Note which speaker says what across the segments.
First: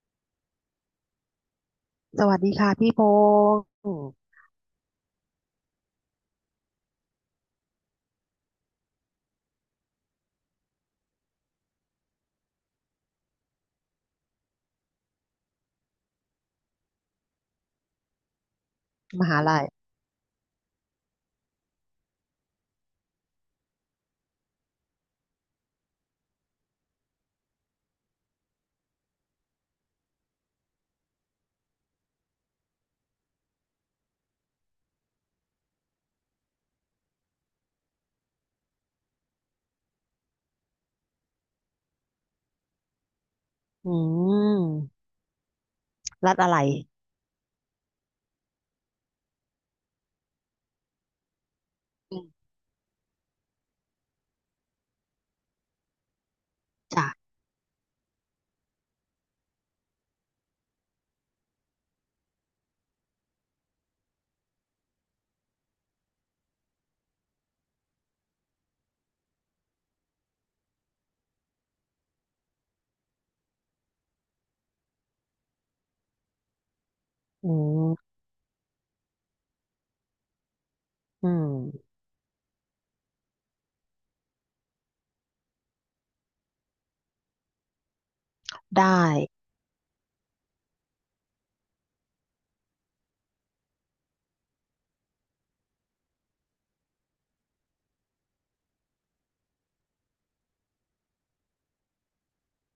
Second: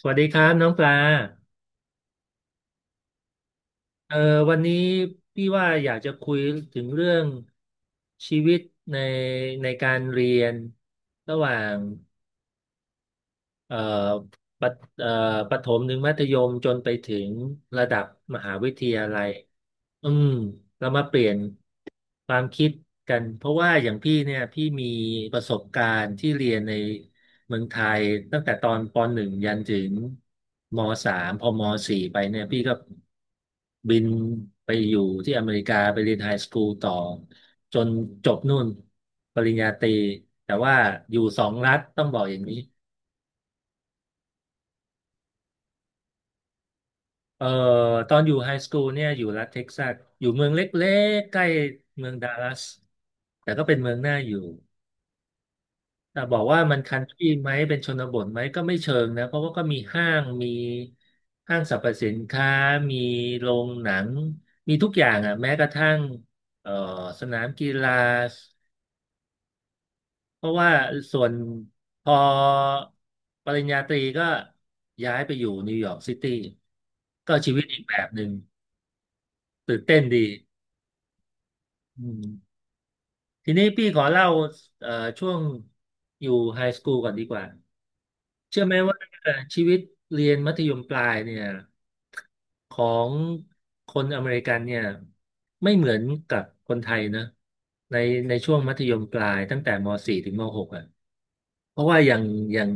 Speaker 1: สวัสดีครับน้องปลา
Speaker 2: สวัสดีค่ะพี่พงศ์
Speaker 1: เอ่อวันนี้พี่ว่าอยากจะคุยถึงเรื่องชีวิตในในการเรียนระหว่าง เอ่อปะเอ่อประถมถึงมัธยมจนไปถึงระดับมหาวิทยาลั
Speaker 2: ม
Speaker 1: ย
Speaker 2: หาลัย
Speaker 1: อืมเรามาเปลี่ยนความคิดกัน เพราะว่าอย่างพี่เนี่ยพี่มีประสบการณ์ที่เรียนในเมืองไทยตั้งแต่ตอนปหนึ่งยันถึงมสามพอมสี่ไปเนี่ยพี่ก็บินไปอยู่ที่อเมริกาไปเรียนไฮสคูลต่อจนจบนู่นปริญญาตรีแต่ว่าอยู่สองรัฐต้องบอกอย่างนี้
Speaker 2: อืมรัฐอะไร
Speaker 1: เอ่อตอนอยู่ไฮสคูลเนี่ยอยู่รัฐเท็กซัสอยู่เมืองเล็กๆใกล้เมือง
Speaker 2: อื
Speaker 1: ดัล
Speaker 2: ม
Speaker 1: ลัสแต่ก็เป็นเมืองน่าอยู่แต่บอกว่ามันคัน
Speaker 2: จ้ะ
Speaker 1: ทรีไหมเป็นชนบทไหมก็ไม่เชิงนะเพราะว่าก็มีห้างมีห้างสรรพสินค้ามีโรงหนังมีทุกอย่างอ่ะแม้กระทั่งเอ่อสนามกีฬาเพราะว่าส่วนพอปริญญาตรีก็ย้ายไปอยู่นิวยอร์กซิตี้ก็
Speaker 2: อื
Speaker 1: ชีวิตอีกแบบ
Speaker 2: ม
Speaker 1: หนึ่งตื่นเต้นดี
Speaker 2: อืม
Speaker 1: อืม ทีนี้พี่ขอเล่าเอ่อช่วงอยู่ไฮสคูลก่อนดีกว่าเชื่อไหม
Speaker 2: ได้
Speaker 1: ว่าชีวิตเรียนมัธยมปลายเนี่ยของคนอเมริกันเนี่ยไม่เหมือนกับคนไทยนะในช่วงมัธยมปลายตั้งแต่ม .4 ถึงม .6 อ่ะเพราะว่าอย่างอย่าง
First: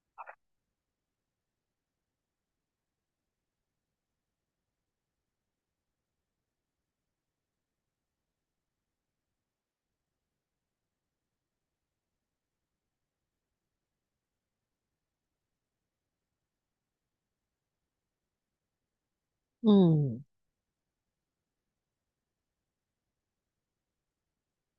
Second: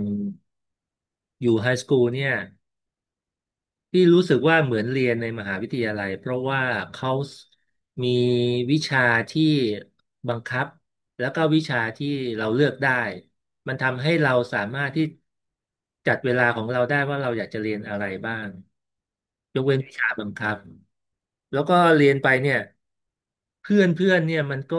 Speaker 1: อยู่ไฮสคูลเนี่ย ที่รู้สึกว่าเหมือนเรียนในมหาวิทยาลัยเพราะว่าเขามีวิชาที่บังคับแล้วก็วิชาที่เราเลือกได้มันทำให้เราสามารถที่จัดเวลาของเราได้ว่าเราอยากจะเรียนอะไรบ้าง ยก
Speaker 2: อื
Speaker 1: เว้นวิชาบาง
Speaker 2: ม
Speaker 1: คำแล้วก็เรียนไปเนี่ยเพื่อนเพื่อนเนี่ยมันก็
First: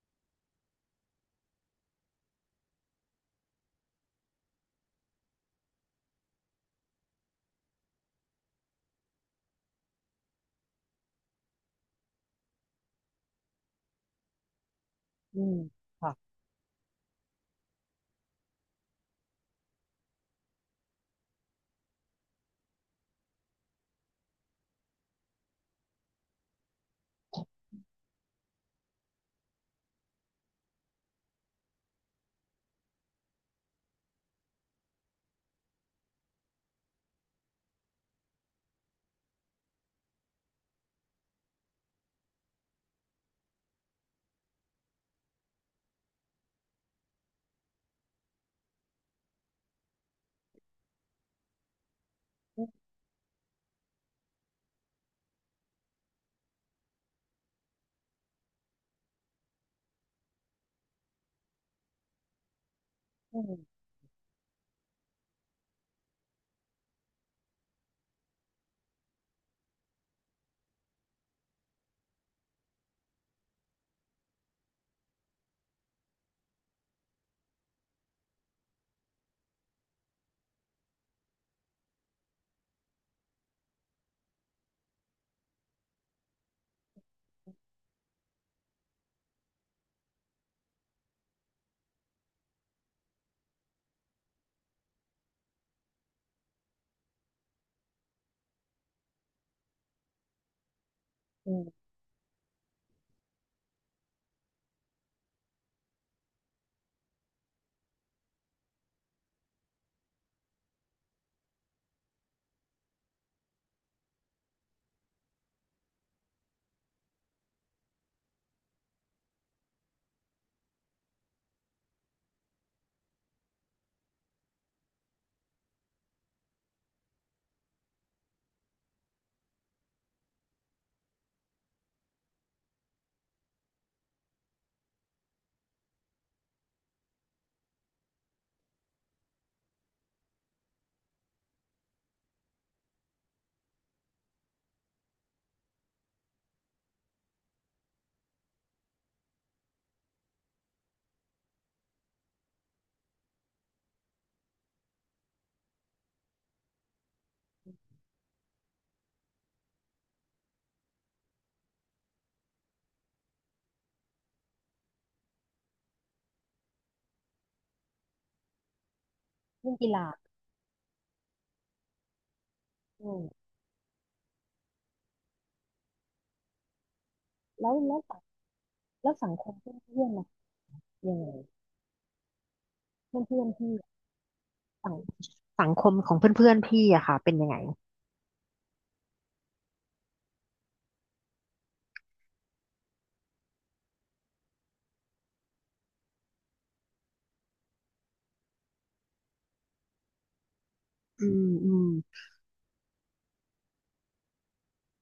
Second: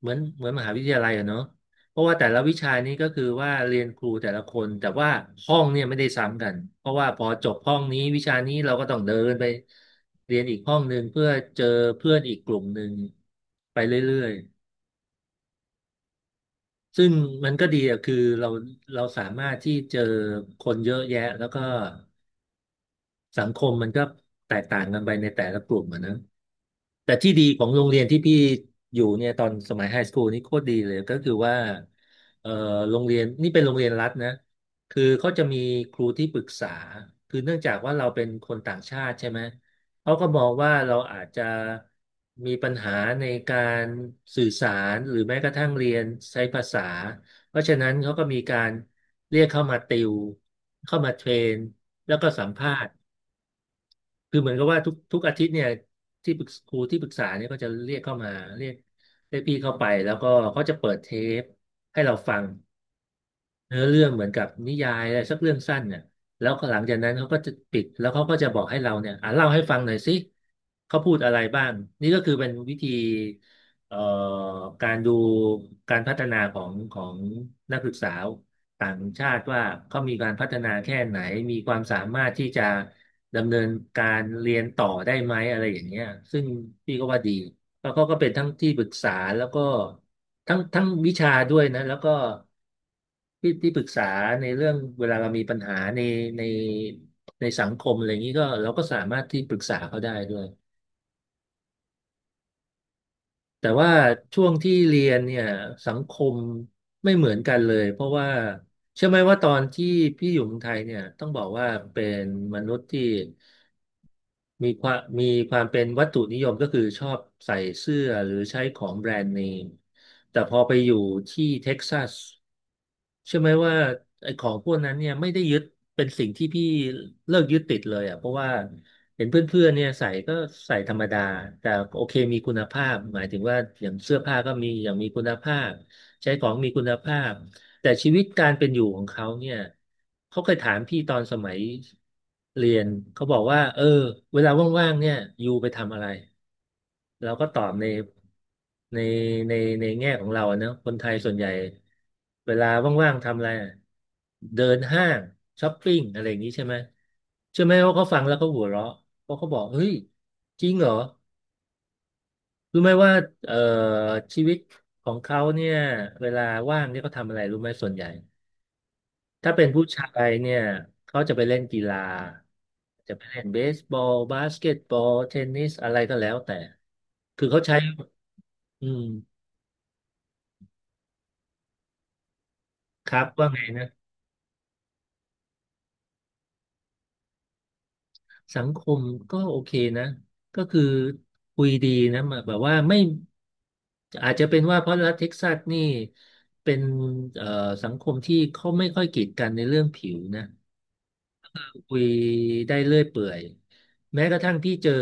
Speaker 1: เหมือนเหมือนมหาวิทยาลัยอะเนาะเพราะว่าแต่ละวิชานี้ก็คือว่าเรียนครูแต่ละคนแต่ว่าห้องเนี่ยไม่ได้ซ้ำกันเพราะว่าพอจบห้องนี้วิชานี้เราก็ต้องเดินไปเรียนอีกห้องหนึ่งเพื่อเจอเพื่อนอีกกลุ่มหนึ่งไปเรื่อย
Speaker 2: อืมค่ะ
Speaker 1: ๆซึ่งมันก็ดีอะคือเราสามารถที่เจอคนเยอะแยะแล้วก็ สังคมมันก็แตกต่างกันไปในแต่ละกลุ่มอะนะแต่ที่ดีของโรงเรียนที่พี่อยู่เนี่ยตอนสมัยไฮสคูลนี่โคตรดีเลยก็คือว่าเอ่อโรงเรียนนี่เป็นโรงเรียนรัฐนะคือเขาจะมีครูที่ปรึกษาคือเนื่องจากว่าเราเป็นคนต่างชาติใช่ไหมเขาก็มองว่าเราอาจจะมีปัญหาในการสื่อสารหรือแม้กระทั่งเรียนใช้ภาษาเพราะฉะนั้นเขาก็มีการเรียกเข้ามาติวเข้ามาเทรนแล้วก็สัมภาษณ์ คือเหมือนกับว่าทุกทุกอาทิตย์เนี่ยที่ปรึกครูที่ปรึกษาเนี่ยก็จะเรียกเข้ามาเรียกเรียกพี่เข้าไปแล้วก็เขาจะเปิดเทปให้เราฟัง
Speaker 2: อื
Speaker 1: เนื้
Speaker 2: ม
Speaker 1: อเรื่องเหมือนกับนิยายอะไรสักเรื่องสั้นเนี่ยแล้วหลังจากนั้นเขาก็จะปิดแล้วเขาก็จะบอกให้เราเนี่ยอ่ะเล่าให้ฟังหน่อยสิเขาพูดอะไรบ้างนี่ก็คือเป็นวิธีเอ่อการดูการพัฒนาของของนักศึกษา ต่างชาติว่าเขามีการพัฒนาแค่ไหน มีความสามารถที่จะดำเนินการเรียนต่อได้ไหมอะไรอย่างเงี้ยซึ่งพี่ก็ว่าดีแล้วเขาก็เป็นทั้งที่ปรึกษาแล้วก็ทั้งวิชาด้วยนะแล้วก็ที่ที่ปรึกษาในเรื่องเวลาเรามีปัญหาในในในสังคมอะไรอย่างนี้ก็เราก็สามารถที่ปรึกษาเขาได้ด้วย
Speaker 2: อืม
Speaker 1: แต่ว่าช่วงที่เรียนเนี่ยสังคมไม่เหมือนกันเลยเพราะว่าเชื่อไหมว่าตอนที่พี่อยู่เมืองไทยเนี่ยต้องบอกว่าเป็นมนุษย์ที่มีความมีความเป็นวัตถุนิยมก็คือชอบใส่เสื้อหรือใช้ของแบรนด์เนมแต่พอไปอยู่ที่เท็กซัส ใช่ไหมว่าไอ้ของพวกนั้นเนี่ยไม่ได้ยึดเป็นสิ่งที่พี่เลิกยึดติดเลยอ่ะเพราะว่าเห็นเพื่อนๆเนี่ยใส่ก็ใส่ธรรมดาแต่โอเคมีคุณภาพหมายถึงว่าอย่างเสื้อผ้าก็มีอย่างมีคุณภาพใช้ของมีคุณภาพแต่ชีวิตการเป็นอยู่ของเขาเนี่ยเขาเคยถามพี่ตอนสมัยเรียนเขาบอกว่าเออเวลาว่างๆเนี่ยอยู่ไปทำอะไร เราก็ตอบในในในแง่ของเราอะเนอะคนไทยส่วนใหญ่เวลาว่างๆทำอะไรอะเดินห้างช้อปปิ้งอะไรอย่างนี้ใช่ไหมใช่อไหมว่าเขาฟังแล้วเขาหัวเราะเพราะเขาบอกเฮ้ยจริงเหรอรู้ไหมว่าเอ่อชีวิตของเขาเนี่ยเวลาว่างเนี่ยเขาทำอะไรรู้ไหมส่วนใหญ่ถ้าเป็น
Speaker 2: เรื่อง
Speaker 1: ผู้
Speaker 2: กี
Speaker 1: ชา
Speaker 2: ฬา
Speaker 1: ยเนี่ยเขาจะไปเล่นกีฬา
Speaker 2: อื
Speaker 1: จะไป
Speaker 2: ม
Speaker 1: เล่นเบสบอลบาสเกตบอลเทนนิสอะไรก็แล้วแต่คือเขา
Speaker 2: แล้
Speaker 1: ใช้
Speaker 2: วแล้วสัง
Speaker 1: อืม
Speaker 2: แล้วสังคมเพื่อนเพื่อนล่ะยังไง
Speaker 1: ค
Speaker 2: เพื่
Speaker 1: รั
Speaker 2: อน
Speaker 1: บ
Speaker 2: เพื่อ
Speaker 1: ว่า
Speaker 2: น
Speaker 1: ไง
Speaker 2: พี่
Speaker 1: นะ
Speaker 2: สังสังคมของเพื่อนๆพอนพี่อะค่ะเป็นยังไง
Speaker 1: สังคมก็โอเคนะก็คือคุยดีนะแบบว่าไม่อาจจะเป็นว่าเพราะรัฐเท็กซัสนี่เป็นเอ่อสังคมที่เขาไม่ค่อยกีดกันในเรื่องผิวนะ
Speaker 2: อืมอืม
Speaker 1: คุยได้เรื่อยเปื่อยแม้กระทั่งพี่เจอ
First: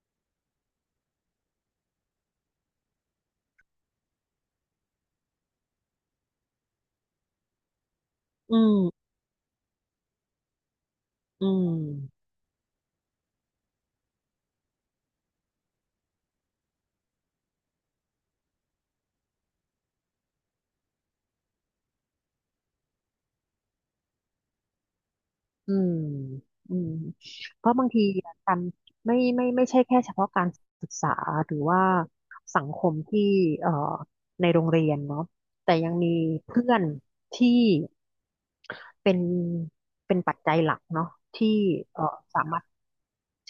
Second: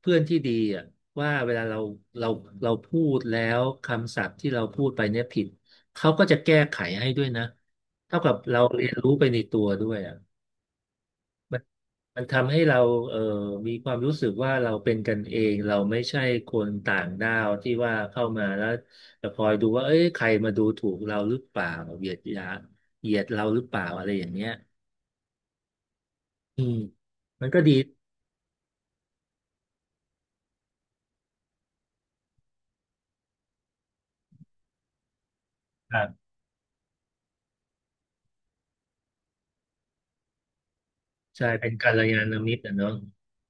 Speaker 1: เพื่อนที่ดีอ่ะว่าเวลาเราเราพูดแล้วคำศัพท์ที่เราพูดไปเนี่ยผิดเขาก็จะแก้ไขให้ด้วยนะเท่ากับ
Speaker 2: อื
Speaker 1: เราเรียน
Speaker 2: ม
Speaker 1: รู้ไปในตัวด้วย
Speaker 2: อื
Speaker 1: มัน
Speaker 2: ม
Speaker 1: ทำให้เราเอ่อมีความรู้สึกว่าเราเป็นกันเองเราไม่ใช่คนต่างด้าวที่ว่าเข้ามาแล้วจะคอยดูว่าเอ้ยใครมาดูถูกเราหรือเปล่าเหยียดยาเหยียดเราหรือเปล่าอะไรอย่างเงี้ย
Speaker 2: อืม
Speaker 1: อื
Speaker 2: อื
Speaker 1: ม
Speaker 2: ม
Speaker 1: มันก็
Speaker 2: เพ
Speaker 1: ดี
Speaker 2: ราะบางทีการไม่ใช่แค่เฉพาะการศึกษาหรือว่าสังคมที่เอ่อในโรงเรียนเนาะแต่ยัง
Speaker 1: ครั
Speaker 2: มี
Speaker 1: บ
Speaker 2: เพื่อนที่เป็นเป็นปัจจัยหลักเนาะ
Speaker 1: ใช่
Speaker 2: ที่
Speaker 1: เป็นกัล
Speaker 2: เอ่อ
Speaker 1: ยาณ
Speaker 2: สา
Speaker 1: มิต
Speaker 2: มาร
Speaker 1: ร
Speaker 2: ถ
Speaker 1: นะเนาะ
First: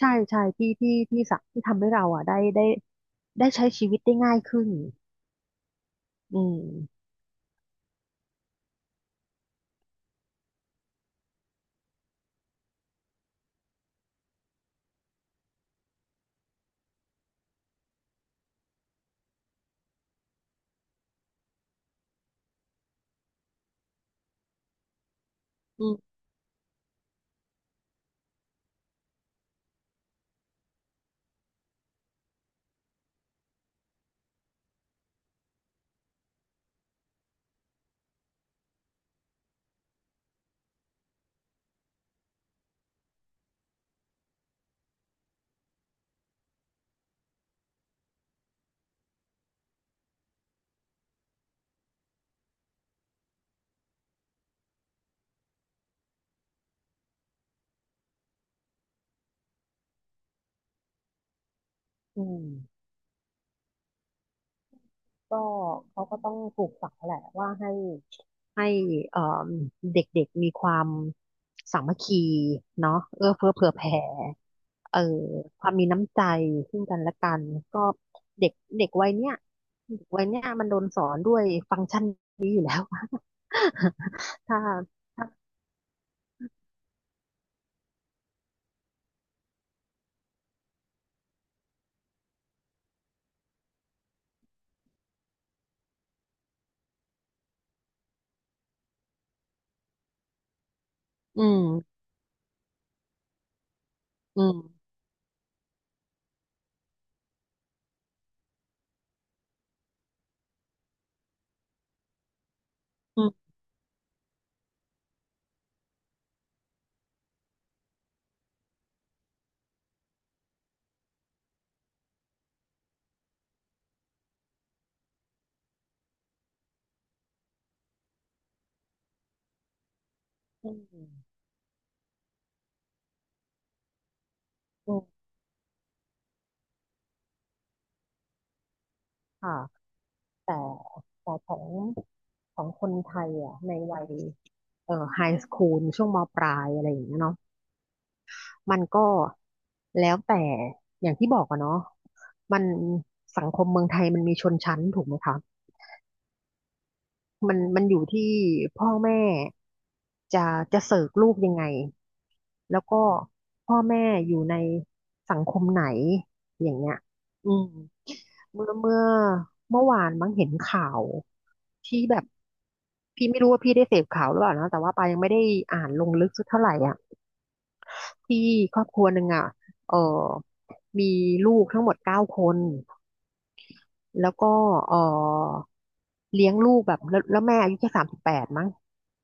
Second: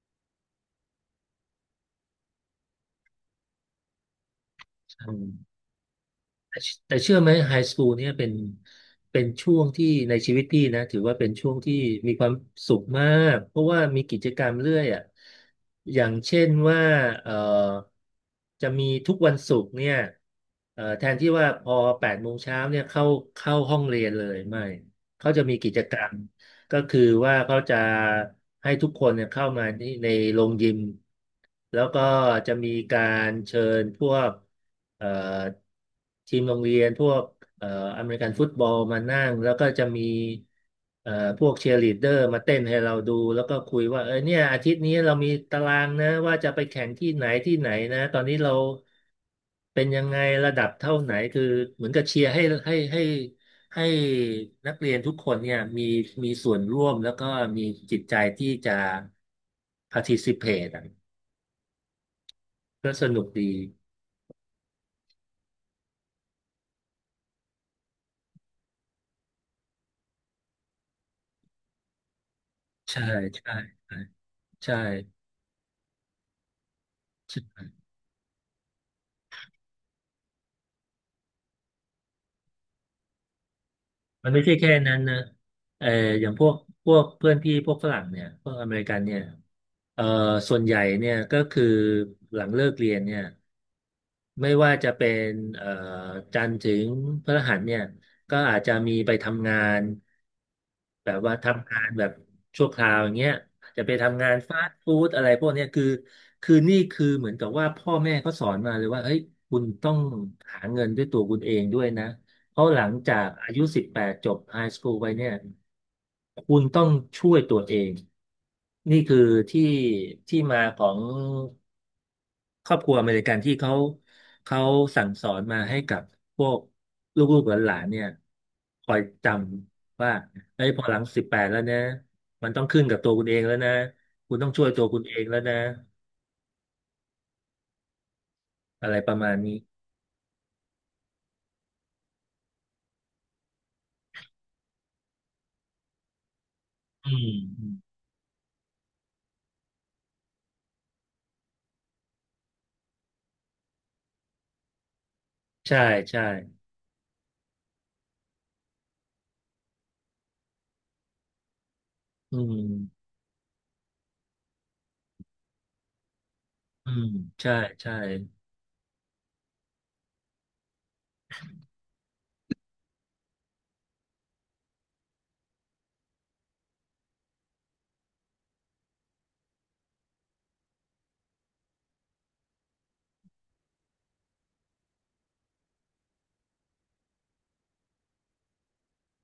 Speaker 2: ใช่ใช่ที่สักที่ทำให้เราอ่ะได้ใช้ชีวิตได้ง่ายขึ้น
Speaker 1: อืม
Speaker 2: อื
Speaker 1: แต่แต่
Speaker 2: ม
Speaker 1: เชื่อไหมไฮสคูลเนี่ยเป็นช่วงที่ในชีวิตพี่นะถือว่าเป็นช่วงที่มีความสุขมากเพราะว่ามีกิจกรรมเรื่อยอ่ะอย่างเช่นว่าเอ่อจะมีทุกวันศุกร์เนี่ยแทนที่ว่าพอ8 โมงเช้าเนี่ยเข้าห้องเรียนเลยไม่เขาจะมีกิจ
Speaker 2: อื
Speaker 1: กรรม
Speaker 2: ม
Speaker 1: ก็คือว่าเขาจะให้ทุกคนเนี่ยเข้ามาที่ในโรงยิมแล้วก็จะมีการเชิญพวกเอ่อทีมโรงเรียนพวกเอ่ออเมริกันฟุตบอลมานั่งแล้วก็จะมีเอ่อพวกเชียร์ลีดเดอร์มาเต้นให้เราดูแล้วก็คุยว่าเนี่ยอาทิตย์นี้เรามีตารางนะว่าจะไปแข่งที่ไหนที่ไหนนะตอนนี้เรา เป็นยังไงระดับเท่าไหนคือเหมือนกับเชียร์ให้ให้ให้นักเรียนทุกคนเนี่ยมีส่วนร่วมแล้วก็มีจิตใจที่จะ participate อะ
Speaker 2: อืม
Speaker 1: ก็สนุกดี
Speaker 2: ก็เขาก็ต้องปลูกฝังแหละว่าให้เอ่เด็กๆมีความสามัคคีเนาะ
Speaker 1: ใช่
Speaker 2: เอื้อเฟื้อ
Speaker 1: ใช่
Speaker 2: เผื่อแผ่
Speaker 1: ใช่
Speaker 2: เอ่อความมีน้ำใจซึ่งกันและกันก็เด็กเด็กวัยเนี้ยเด็กวัยเนี้ยมันโดนสอนด้วยฟังก์ชันนี้อยู่แล้ว
Speaker 1: มันไม่ ใช่
Speaker 2: ถ้า
Speaker 1: แค่นั้นนะ
Speaker 2: ถ้า
Speaker 1: เอออย่างพวกเพื่อนพี่พวกฝรั่งเนี่ยพวกอเมริกันเนี่ยเออส่วนใหญ่เนี่ยก็คือหลังเลิกเรียนเนี่ย ไม่ว่าจะเป็นเอ่อจันทร์ถึงพฤหัสเนี่ยก็อาจจะมีไปทำงานแบบว่า
Speaker 2: อืม
Speaker 1: ทำงานแบบชั่วคราวอย่างเงี้ยอาจจะไปทำงาน
Speaker 2: อื
Speaker 1: ฟาสต์
Speaker 2: ม
Speaker 1: ฟู้ดอะไรพวกเนี้ยคือนี่คือเหมือนกับว่าพ่อแม่เขาสอนมาเลยว่าเฮ้ยคุณต้องหาเงินด้วยตัวคุณเองด้วยนะ เพราะหลังจา
Speaker 2: อื
Speaker 1: ก
Speaker 2: ม
Speaker 1: อายุ18จบไฮสคูลไปเนี่ยคุณต้องช่วยตัวเองนี่คือที่ที่มาของครอบครัวอเมริกันที่เขาสั่งสอนมาให้กับพวกลูกๆหลานๆเนี่ยคอยจำว่าเอ้
Speaker 2: อื
Speaker 1: ยพอหลัง
Speaker 2: ม
Speaker 1: สิบแปดแล้วนะมันต้องขึ้นกับตัวคุณเองแล้วนะคุณต้องช่วยตัว
Speaker 2: อื
Speaker 1: คุณ
Speaker 2: ม
Speaker 1: เองแล้วนะอะไรประมาณนี้
Speaker 2: ค่ะแต่แต่ของคนไทยอ่ะในวัยไฮสคูลช่วงมปลายอะไรอย่าง
Speaker 1: อื
Speaker 2: เงี้ยเนาะ
Speaker 1: ม
Speaker 2: มันก็แล้วแต่อย่างที่บอกอะเนาะมันสังคมเมืองไทยมันมีชนชั้นถูกไหมคะ
Speaker 1: ใช่ใช่
Speaker 2: มันอยู่ที่พ่อแม่จะจะเสิร์ฟลูกยังไง
Speaker 1: อื
Speaker 2: แล้วก็
Speaker 1: ม
Speaker 2: พ่อแม่อยู่ในสังคมไหนอย่าง
Speaker 1: อื
Speaker 2: เงี้ย
Speaker 1: ม
Speaker 2: อื
Speaker 1: ใช่
Speaker 2: ม
Speaker 1: ใช่
Speaker 2: เมื่อเมื่อเมื่อวานมั้งเห็นข่าวที่แบบพี่ไม่รู้ว่าพี่ได้เสพข่าวหรือเปล่านะแต่ว่าปายังไม่ได้อ่านลงลึกสักเท่าไหร่อ่ะ ที่ครอบครัวหนึ่งอ่ะเออมีลูกทั้งหมดเก้าคน แล้วก็เออเลี้ยงลูกแบบแล้วแม่อายุแค่38มั้ง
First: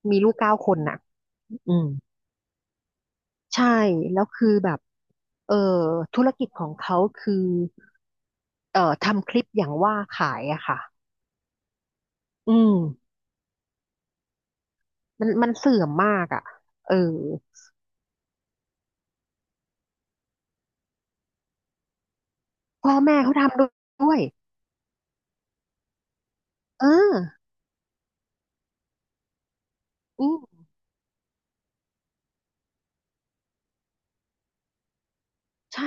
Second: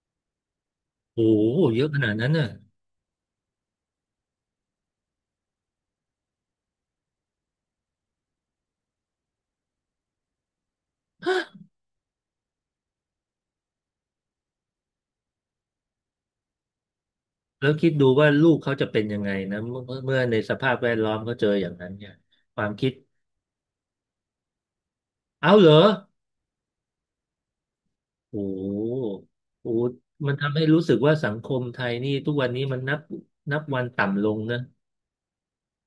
Speaker 2: มีลูกเก้าคนน่ะ
Speaker 1: โอ้โห
Speaker 2: อื
Speaker 1: เย
Speaker 2: ม
Speaker 1: อะขนาดนั้นน่ะ
Speaker 2: ใช่ แล้วคือแบบเออธุรกิจของเขาคือทำคลิปอย่างว่าขายอะค่ะอืมมันเสื่อมมากอะเออ
Speaker 1: แล้วคิดดูว่าลูกเขาจะเป็นยังไงนะเมื่อในสภาพแวดล้อมเขาเจออย่างนั้นเนี่ยความคิด
Speaker 2: พ่อแม่เขาทำด้วย
Speaker 1: เอาเหรอ
Speaker 2: เออ
Speaker 1: โอ้โหโอ้โห
Speaker 2: อื
Speaker 1: มันทำ
Speaker 2: ม
Speaker 1: ให้รู้สึกว่าสังคมไทยนี่ทุกวันนี้มันนับวันต่ำลงนะ
Speaker 2: ใช่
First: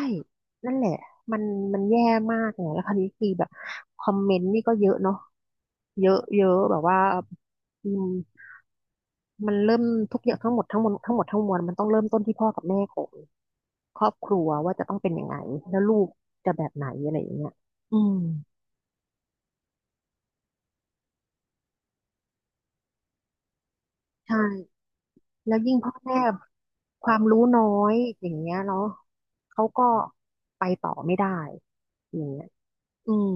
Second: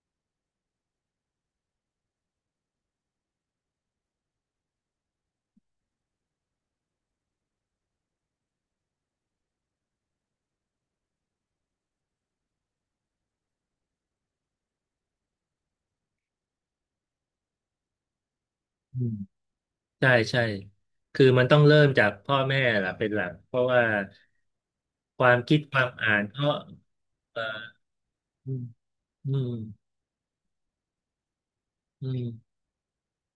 Speaker 2: นั่นแหละ มันมันแย่มากเนี่ยแล้วคราวนี้คือแบบคอมเมนต์นี่ก็เยอะเนาะเยอะเยอะแบบว่าอืมมันเริ่มทุกอย่างทั้งหมดทั้งมวลทั้งหมดทั้งมวลมันต้องเริ่มต้นที่พ่อกับแม่ของครอบครัวว่าจะต้องเป็นยังไงแล้วลูกจะแบบไหนอะไรอย่างเงี้ยอืม
Speaker 1: อืมใช่ใช่คือมันต้องเริ่มจากพ่อแม่ล่ะเป็นหลักเพราะว่า
Speaker 2: ใช่
Speaker 1: ความ
Speaker 2: แล้
Speaker 1: คิ
Speaker 2: ว
Speaker 1: ด
Speaker 2: ยิ่
Speaker 1: ค
Speaker 2: ง
Speaker 1: วาม
Speaker 2: พ่อ
Speaker 1: อ่า
Speaker 2: แม่
Speaker 1: นก็
Speaker 2: ความรู้
Speaker 1: เอ่
Speaker 2: น้
Speaker 1: อ
Speaker 2: อยอย่าง
Speaker 1: อื
Speaker 2: เงี้ย
Speaker 1: ม
Speaker 2: เนาะ
Speaker 1: อืม
Speaker 2: เขาก็ไปต่อไม่ได้
Speaker 1: อื
Speaker 2: อย่างเงี้ย
Speaker 1: ม
Speaker 2: อืม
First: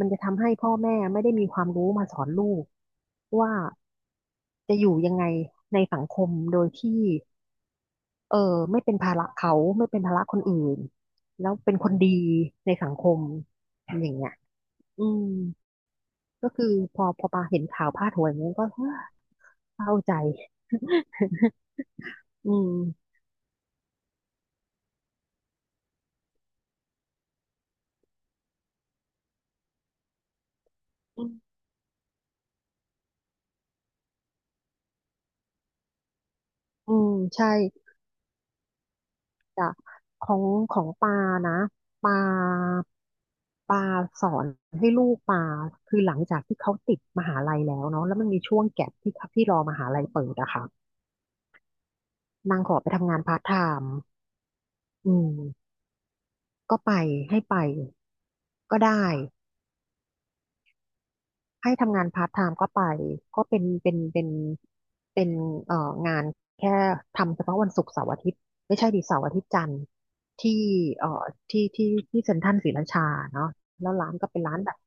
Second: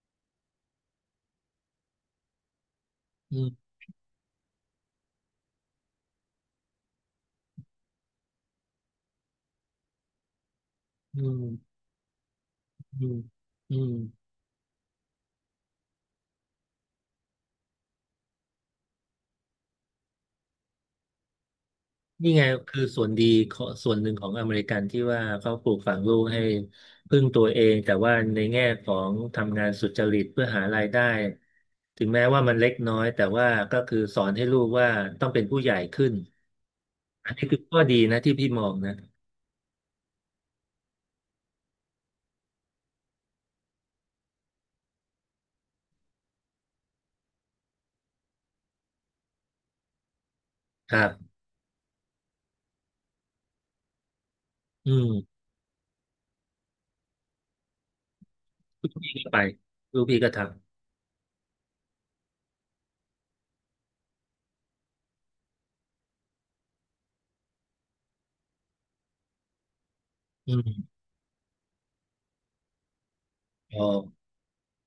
Speaker 2: มันจะทำให้พ่อแม่ไม่ได้มีความรู้มาสอนลูก
Speaker 1: อื
Speaker 2: ว่า
Speaker 1: ม
Speaker 2: จะอยู่ยังไงในสังคมโดยที่เออไม่เป็นภาระเขาไม่เป็นภาระคนอื่น
Speaker 1: อื
Speaker 2: แล้วเป็
Speaker 1: ม
Speaker 2: นคนดีในสังค
Speaker 1: อืม
Speaker 2: ม
Speaker 1: อืม
Speaker 2: อย่างเงี้ยอืมก็คือพอปาเห็นข่าวพาดหัวอย่างเงี้ยก็เศร้าใจ
Speaker 1: นี่ไง
Speaker 2: อืม
Speaker 1: คือส่วนดีขอส่วนหนึ่งของอเมริกันที่ว่าเขาปลูกฝังลูกให้พึ่งตัวเองแต่ว่าในแง่ของทำงานสุจริตเพื่อหารายได้ ถึงแม้ว่ามันเล็กน้อยแต่ว่าก็คือสอนให้ลูกว่าต้องเป็นผู้ใหญ่ขึ้น
Speaker 2: อืม
Speaker 1: อันนี้
Speaker 2: ใช่
Speaker 1: คือข้อดีนะที่พี่มองนะ
Speaker 2: จ้ะของของปานะปาปาสอนให้ลูกปาคือหลังจากที่เขาติดมหาลัยแล้วเนาะแล้วมันมีช่วงแก็ปที่เขาที่รอมหาลัยเปิดอะค่ะ
Speaker 1: ครับ
Speaker 2: นางขอไปทำงานพาร์ทไทม์
Speaker 1: อื
Speaker 2: อืม
Speaker 1: ม
Speaker 2: ก็ไปให้ไปก็
Speaker 1: ลูก
Speaker 2: ได้
Speaker 1: พี่ก็ไปลูกพี่ก็ท
Speaker 2: ให้ทำงานพาร์ทไทม์ก็ไปก็เป็นเอ่องานแค่ทำเฉพาะวันศุกร์เสาร์อาทิตย์ไม่ใช่ดิเสาร์อาทิตย์จันทร์
Speaker 1: ำอื
Speaker 2: ที่
Speaker 1: ม
Speaker 2: เอ่อที่ที่ที่เซ็นทรัลศรีราชาเนาะ
Speaker 1: อ๋อ
Speaker 2: แล้วร้านก็เป็นร้านแบบ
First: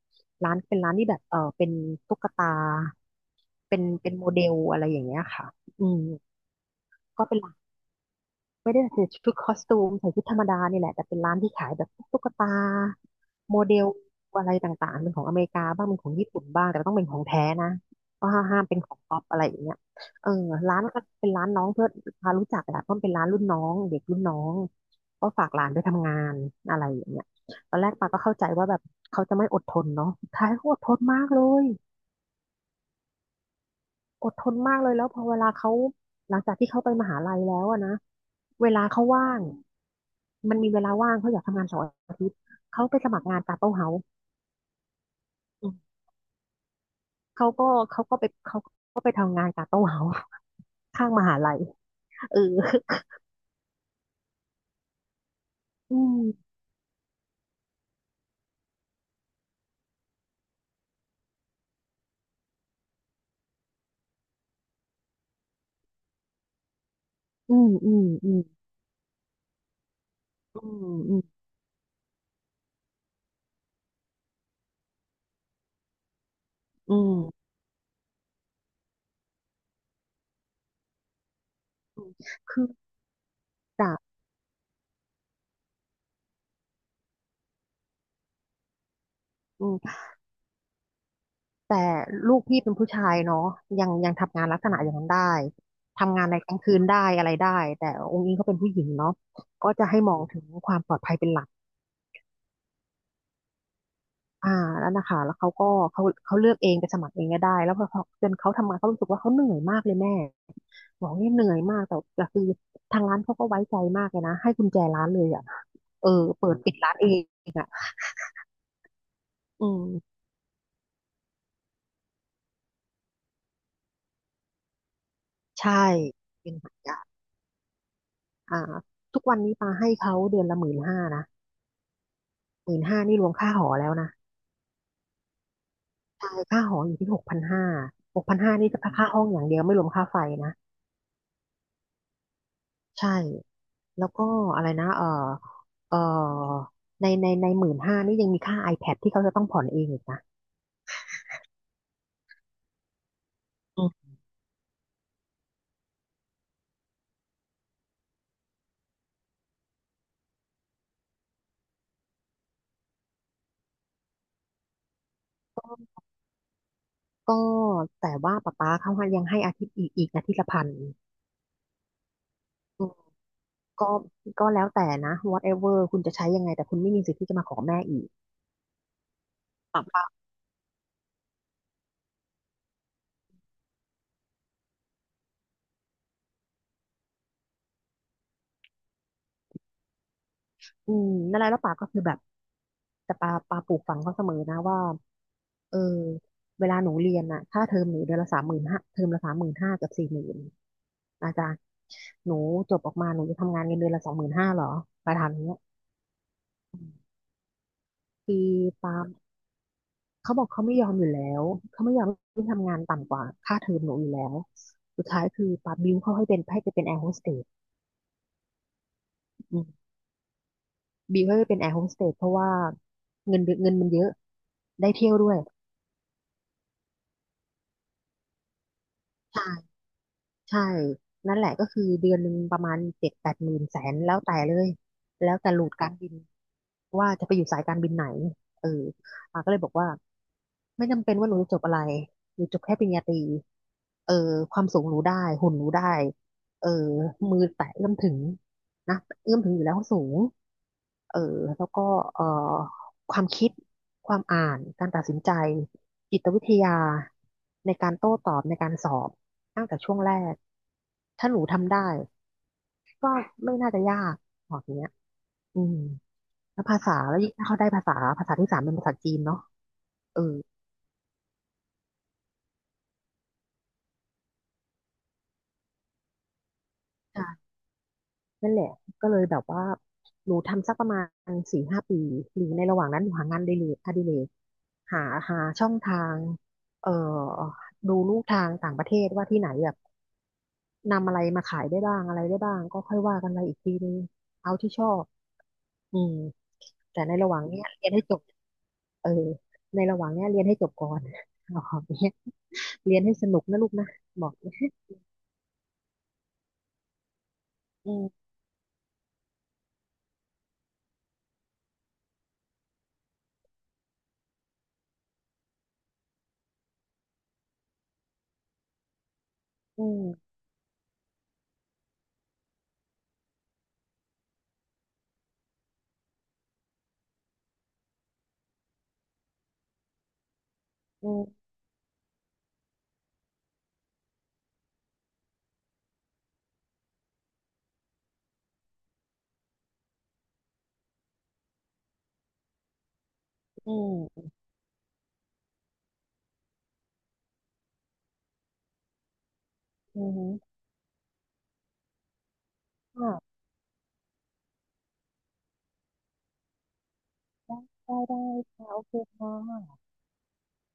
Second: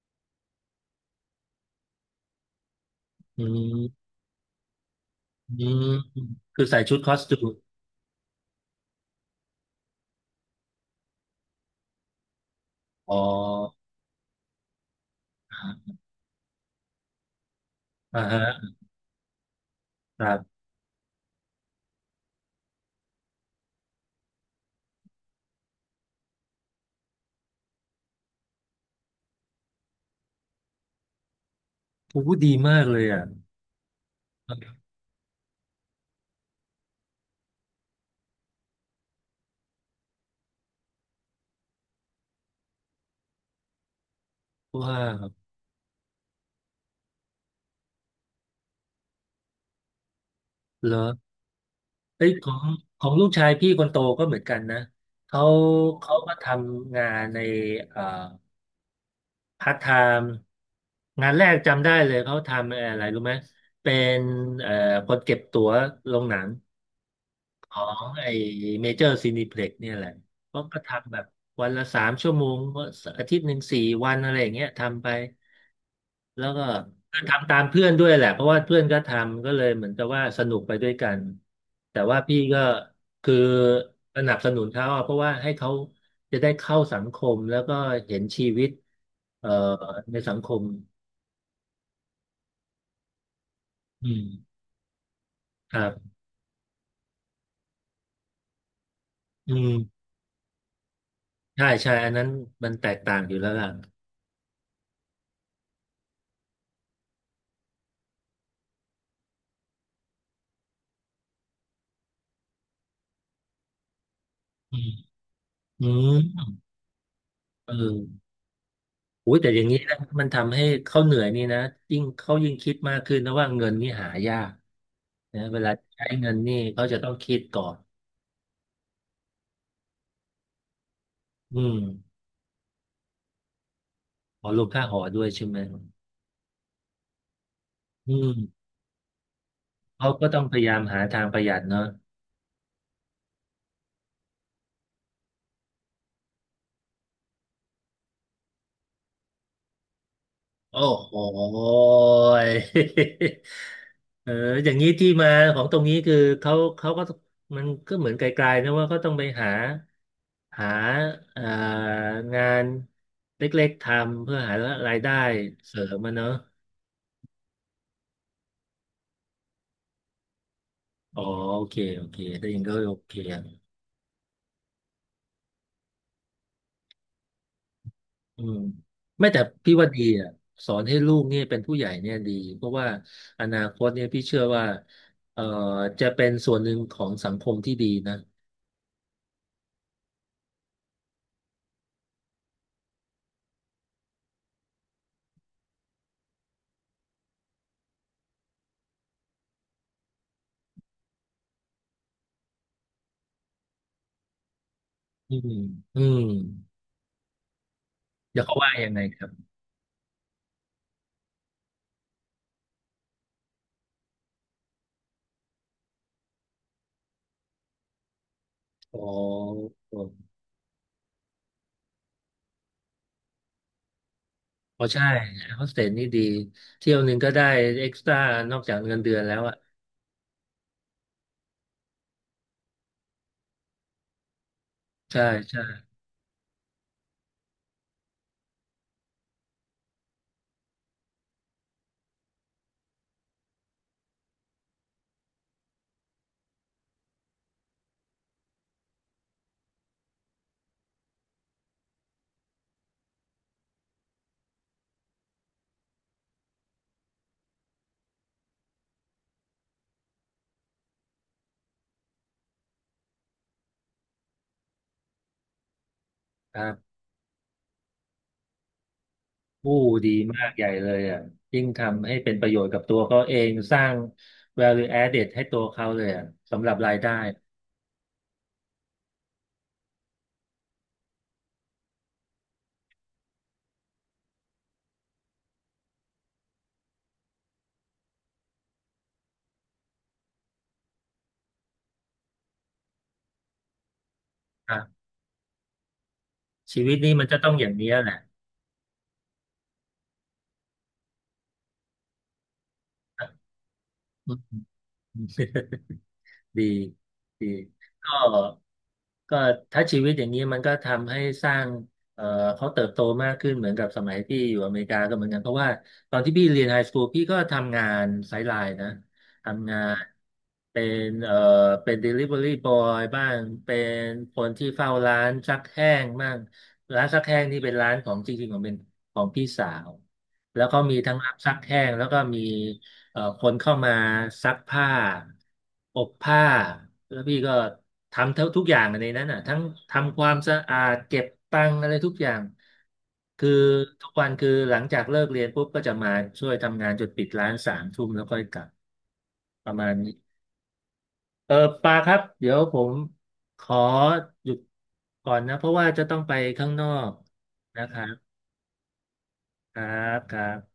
Speaker 2: ร้านเป็นร้านที่แบบเป็นตุ๊กตา
Speaker 1: อื
Speaker 2: เป็
Speaker 1: ม
Speaker 2: นเป็นโมเดลอะไรอย่างเงี้ยค่ะ
Speaker 1: อืม
Speaker 2: อืม
Speaker 1: คือใส่ชุดคอส
Speaker 2: ก็
Speaker 1: ตู
Speaker 2: เป็นร้า
Speaker 1: ม
Speaker 2: น ไม่ได้ใส่ชุดคอสตูมใส่ชุดธรรมดานี่แหละแต่เป็นร้านที่ขายแบบพวกตุ๊กตา
Speaker 1: อ๋อ
Speaker 2: โมเดลอะไรต่างๆเป็นของอเมริกาบ้างเป็นของญี่ปุ่นบ้างแต่ต้องเป็นของแท้นะ
Speaker 1: อ่า
Speaker 2: ก็ห้ามห้าม
Speaker 1: ฮะ
Speaker 2: เป็นของป๊อปอะไรอย่างเงี้ย
Speaker 1: ค
Speaker 2: เอ
Speaker 1: รั
Speaker 2: อ
Speaker 1: บ
Speaker 2: ร้านก็เป็นร้านน้องเพื่อนพารู้จักแหละเพราะมันเป็นร้านรุ่นน้องเด็กรุ่นน้องก็ฝากหลานไปทำงานอะไรอย่างเงี้ยตอนแรกปาก็เข้าใจว่าแบบเขาจะไม่อดทนเนาะสุดท้ายเขาอดทนมากเลย
Speaker 1: โอ้โหดีมากเลยอ่ะ
Speaker 2: อดทนมากเลยแล้วพอเวลาเขาหลังจากที่เขาไปมหาลัยแล้วอะนะเวลาเขาว่างมันมีเวลาว่างเขาอยากทำงานเสาร์อาทิตย์เขาไปสมัครงานกาโต้เฮาส์
Speaker 1: ว้าว
Speaker 2: อืมเขาก็เขาก็ไปทำงานกาโต้เฮาส์
Speaker 1: เหรอ
Speaker 2: ข้างมหาลัย
Speaker 1: เอ้ย
Speaker 2: เออ
Speaker 1: ของลูกชายพี่คนโตก็เหมือนกันนะ เขา
Speaker 2: อื
Speaker 1: เขามาท
Speaker 2: ม
Speaker 1: ำงานในเอ่อพาร์ทไทม์งานแรกจำได้เลยเขาทำอะไรรู้ไหม เป็นเอ่อคนเก็บตั๋วโรงหนัง
Speaker 2: อืม
Speaker 1: ขอ
Speaker 2: อืม
Speaker 1: งอไอ
Speaker 2: อืม
Speaker 1: เมเจอร์ซีนิเพล็กเนี่ยแหละก็
Speaker 2: อื
Speaker 1: ก็
Speaker 2: ม
Speaker 1: ทำ
Speaker 2: อื
Speaker 1: แบบวันละ3 ชั่วโมงอาทิตย์หนึ่ง4 วันอะไรอย่างเงี้ยทำไป แล้วก็
Speaker 2: ม
Speaker 1: ทำตามเพื่อนด้วยแหละเพราะว่าเพื่อนก็ทำก็เลยเหมือนกับว่าสนุกไปด้วยกัน แต่
Speaker 2: อืม
Speaker 1: ว่าพี่ก็
Speaker 2: คือ
Speaker 1: คือ
Speaker 2: จาก
Speaker 1: สนับสนุนเขาอะเพราะว่าให้เขาจะได้เข้าสังคมแล้วก็เห็นชีวิตเอ่อ
Speaker 2: อืม
Speaker 1: ในสังคม
Speaker 2: แต่ลูกพี่เป็นผู้ชายเนาะยัง
Speaker 1: อื
Speaker 2: ยัง
Speaker 1: ม
Speaker 2: ทำงานลักษณะอย่างนั้นได้
Speaker 1: ครับ
Speaker 2: ทำงานในกลางคืนได้อะไรได้แต่องค์อิงเขาเป็นผู้หญิงเนาะ
Speaker 1: อื
Speaker 2: ก็จะให้
Speaker 1: ม
Speaker 2: มองถึงความปลอดภัยเป็นหลัก
Speaker 1: ใช่ใช่อันนั้นมันแตกต่างอยู่แล้วล่ะ
Speaker 2: อ่าแล้วนะคะแล้วเขาก็เขาเลือกเองไปสมัครเองก็ได้แล้วพอเขาจนเขาทำงานเขารู้สึกว่าเขาเหนื่อยมากเลยแม่บอกเนี่ยเหนื่อยมากแต่คือทางร้านเขาก็ไว้ใจมากเลยนะให้กุญ
Speaker 1: อื
Speaker 2: แจ
Speaker 1: ม
Speaker 2: ร้านเลยอ่ะ
Speaker 1: อื
Speaker 2: เออเปิ
Speaker 1: ม
Speaker 2: ดปิดร้านเองอ่ะ
Speaker 1: เออ อุ้ยแต่อย่า
Speaker 2: อื
Speaker 1: งนี้นะ
Speaker 2: ม
Speaker 1: มันทำให้เขาเหนื่อยนี่นะยิ่งเขายิ่งคิดมากขึ้นนะว่าเงินนี่หายากนะเวลา
Speaker 2: ใช่
Speaker 1: ใช้เงิน
Speaker 2: เป็
Speaker 1: นี่
Speaker 2: นหัก
Speaker 1: เขาจะ
Speaker 2: ยาก
Speaker 1: ต้องคิดก่อน
Speaker 2: อ่าทุกวันนี้ปาให้เขาเดือนละหมื่นห้านะ
Speaker 1: อืม
Speaker 2: หมื่นห้านี่รวมค่าหอแล้วนะ
Speaker 1: ขอรวมค่าหอด้วยใช่ไหม
Speaker 2: ใช่ค่าหออยู่ที่หกพันห้า
Speaker 1: อื
Speaker 2: หกพั
Speaker 1: ม
Speaker 2: นห้านี่จะอค่าห้องอย่างเดียวไม่รวมค่า
Speaker 1: เขา
Speaker 2: ไฟ
Speaker 1: ก็ต้องพ
Speaker 2: นะ
Speaker 1: ยายามหาทางประหยัดเนาะ
Speaker 2: ใช่แล้วก็อะไรนะเออเออในหมื่นห้านี่ยังมีค่า iPad ที่เขาจะต้องผ่อนเองอีกนะ
Speaker 1: โอ้โหย
Speaker 2: อืม
Speaker 1: เอออย่างนี้ที่มาของตรงนี้คือเขาก็มันก็เหมือนไกลๆนะว่าเขาต้องไปหาหาเอ่องานเล็กๆทำเพื่อหารายได้เสริมมันเนาะ
Speaker 2: ก็แต่ว่าป๊าเขายังให้อาทิตย์อีกอาทิตย์ละ 1,000
Speaker 1: อ๋อโอเคโอเคได้ยินก็
Speaker 2: อืม
Speaker 1: โอเคอะ
Speaker 2: ก็ก็แล้วแต่นะ whatever คุณจะใช้ยังไงแต่คุณไม่มีสิทธิ์ที่จะมาขอแม่อีก
Speaker 1: อืมไม่แต่พี่
Speaker 2: ป๊า
Speaker 1: ว่าดี
Speaker 2: ป๊า
Speaker 1: อ่ะสอนให้ลูกเนี่ยเป็นผู้ใหญ่เนี่ยดีเพราะว่าอนาคตเนี่ยพี่เชื่อว่าเอ่อจะเป็นส่วนหนึ่งของสังคมที่ดีนะ
Speaker 2: อืมนั่นแหละแล้วป๊าก็คือแบบแต่ป๊าปลูกฝังเขาเสมอนะว่า เออเวลาหนูเรียนน่ะค่าเทอมหนูเดือนละสามหมื่นห้าเทอมละสามหมื่นห้ากับ40,000อาจารย์หนูจบออกมาหนูจะทำงานเงินเดือนละ25,000หรอมาถาม
Speaker 1: อื
Speaker 2: อย่าง
Speaker 1: ม
Speaker 2: เนี้ย
Speaker 1: อืม
Speaker 2: คื
Speaker 1: เดี๋ยว
Speaker 2: อ
Speaker 1: เขาว่ายัง
Speaker 2: ปา
Speaker 1: ไง
Speaker 2: ล์ม
Speaker 1: ครับ
Speaker 2: เขาบอกเขาไม่ยอมอยู่แล้วเขาไม่ยอมให้ทำงานต่ำกว่าค่าเทอมหนูอยู่แล้วสุดท้ายคือปาล์มบิวเขาให้เป็นให้ไปเป็นแอร์โฮสเตส
Speaker 1: อ๋อ
Speaker 2: อืม
Speaker 1: อ
Speaker 2: บิวให้ไปเป็นแอร์โฮสเตสเพราะว่าเงินเดือนเงินมันเยอะ
Speaker 1: ๋อ
Speaker 2: ได้
Speaker 1: ใช่
Speaker 2: เที่ยวด้วย
Speaker 1: โฮสเทลนี่ดีเที่ยวหนึ่งก็ได้เอ็กซ์ตร้านอกจากเงินเดือนแล้ว
Speaker 2: ใช่
Speaker 1: อ่ะ
Speaker 2: ใช่ นั่นแหละก็คือเดือนหนึ่งประมาณ70,000-80,000 ถึงแสนแล้วแต่เลย
Speaker 1: ใช่
Speaker 2: แล้วแต่โห
Speaker 1: ใช่
Speaker 2: ลูดการบิน ว่าจะไปอยู่สายการบินไหนเอออ่าก็เลยบอกว่าไม่จำเป็นว่าหนูจะจบอะไรหนูจบแค่ปริญญาตรีเออความสูงหนูได้ หุ่นหนูได้เออมือแตะเอื้อมถึงนะเอื้อมถึงอยู่แล้วสูงเออแล้วก็เอ่อความคิด ความอ่าน การตัดสินใจจิตวิทยาในการโต้ตอบในการสอบตั้งแต่ช่วงแรก ถ้าหนูทำได้ก็ไม่น่าจะยากบอกอย่างเงี้ยอืม
Speaker 1: ค
Speaker 2: แล้
Speaker 1: รั
Speaker 2: วภาษา
Speaker 1: บ
Speaker 2: แล้วยิ่งถ้าเขาได้ภาษาที่สามเป็นภาษาจีนเนาะ
Speaker 1: ผู้ดี
Speaker 2: เออ
Speaker 1: มากใหญ่เลยอ่ะยิ่งทำให้เป็นประโยชน์กับตัวเขาเองสร้าง value added ให้ตัวเขาเลยอ่ะสำหรับรายได้
Speaker 2: ใช่นั่นแหละก็เลยแบบว่าหนูทำสักประมาณ4-5 ปีหรือในระหว่างนั้นหนูหางานอดิเรกหาหาช่องทางเอ่อดูลูกทางต่างประเทศว่าที่ไหนแบบนำอะไรมาขายได้บ้างอะไรได้บ้างก็ค่อยว่ากันไปอีกทีนึงเอาที่
Speaker 1: ครั
Speaker 2: ชอบ
Speaker 1: บ
Speaker 2: อืม
Speaker 1: ชีวิต
Speaker 2: แต่
Speaker 1: นี่
Speaker 2: ใน
Speaker 1: มัน
Speaker 2: ระห
Speaker 1: จะ
Speaker 2: ว่าง
Speaker 1: ต้อง
Speaker 2: เนี้
Speaker 1: อ
Speaker 2: ย
Speaker 1: ย่าง
Speaker 2: เรี
Speaker 1: เนี้
Speaker 2: ยน
Speaker 1: ย
Speaker 2: ให้
Speaker 1: แห
Speaker 2: จ
Speaker 1: ละ
Speaker 2: บเออในระหว่างเนี้ยเรียนให้จบก่อน บอกเนี้ยเรียนให้สนุกนะลูกนะบอก
Speaker 1: ดีดี
Speaker 2: อื
Speaker 1: ก็
Speaker 2: ม
Speaker 1: ก็ถ้าชีวิตอย่างนี้มันก็ทำให้สร้างเอ่อเขาเติบโตมากขึ้นเหมือนกับสมัยที่อยู่อเมริกาก็เหมือนกันเพราะว่าตอนที่พี่เรียนไฮสคูลพี่ก็ทำงานไซด์ไลน์นะทำงา
Speaker 2: อื
Speaker 1: น
Speaker 2: ม
Speaker 1: เป็นเป็น delivery boy บ้างเป็นคนที่เฝ้าร้านซักแห้งบ้างร้านซักแห้งนี่เป็นร้านของจริงๆของเป็นของพี่สาวแล้วก็มี
Speaker 2: อื
Speaker 1: ทั้งรับ
Speaker 2: ม
Speaker 1: ซักแห้งแล้วก็มี คนเข้ามาซักผ้าอบผ้าแล้วพี่ก็ทำเท่าทุกอย่างในนั้นน่ะทั้งทำความสะอาดเก็บตังค์อะไรทุกอย่างคือ
Speaker 2: อื
Speaker 1: ทุกวั
Speaker 2: ม
Speaker 1: นคือหลังจากเลิกเรียนปุ๊บก็จะมาช่วยทำงานจนปิดร้านสามทุ่มแล้วค่อยกลับประมาณ
Speaker 2: อื
Speaker 1: นี้
Speaker 2: ม
Speaker 1: เออปาครับเดี๋ยวผม
Speaker 2: ค่ะ
Speaker 1: ขอหยุดก่อนนะเพราะว่าจะต้องไปข้างนอกนะค
Speaker 2: ได้
Speaker 1: รั
Speaker 2: ได้ได้
Speaker 1: บ
Speaker 2: ค่ะโอเคค่
Speaker 1: ค
Speaker 2: ะ
Speaker 1: รับครับ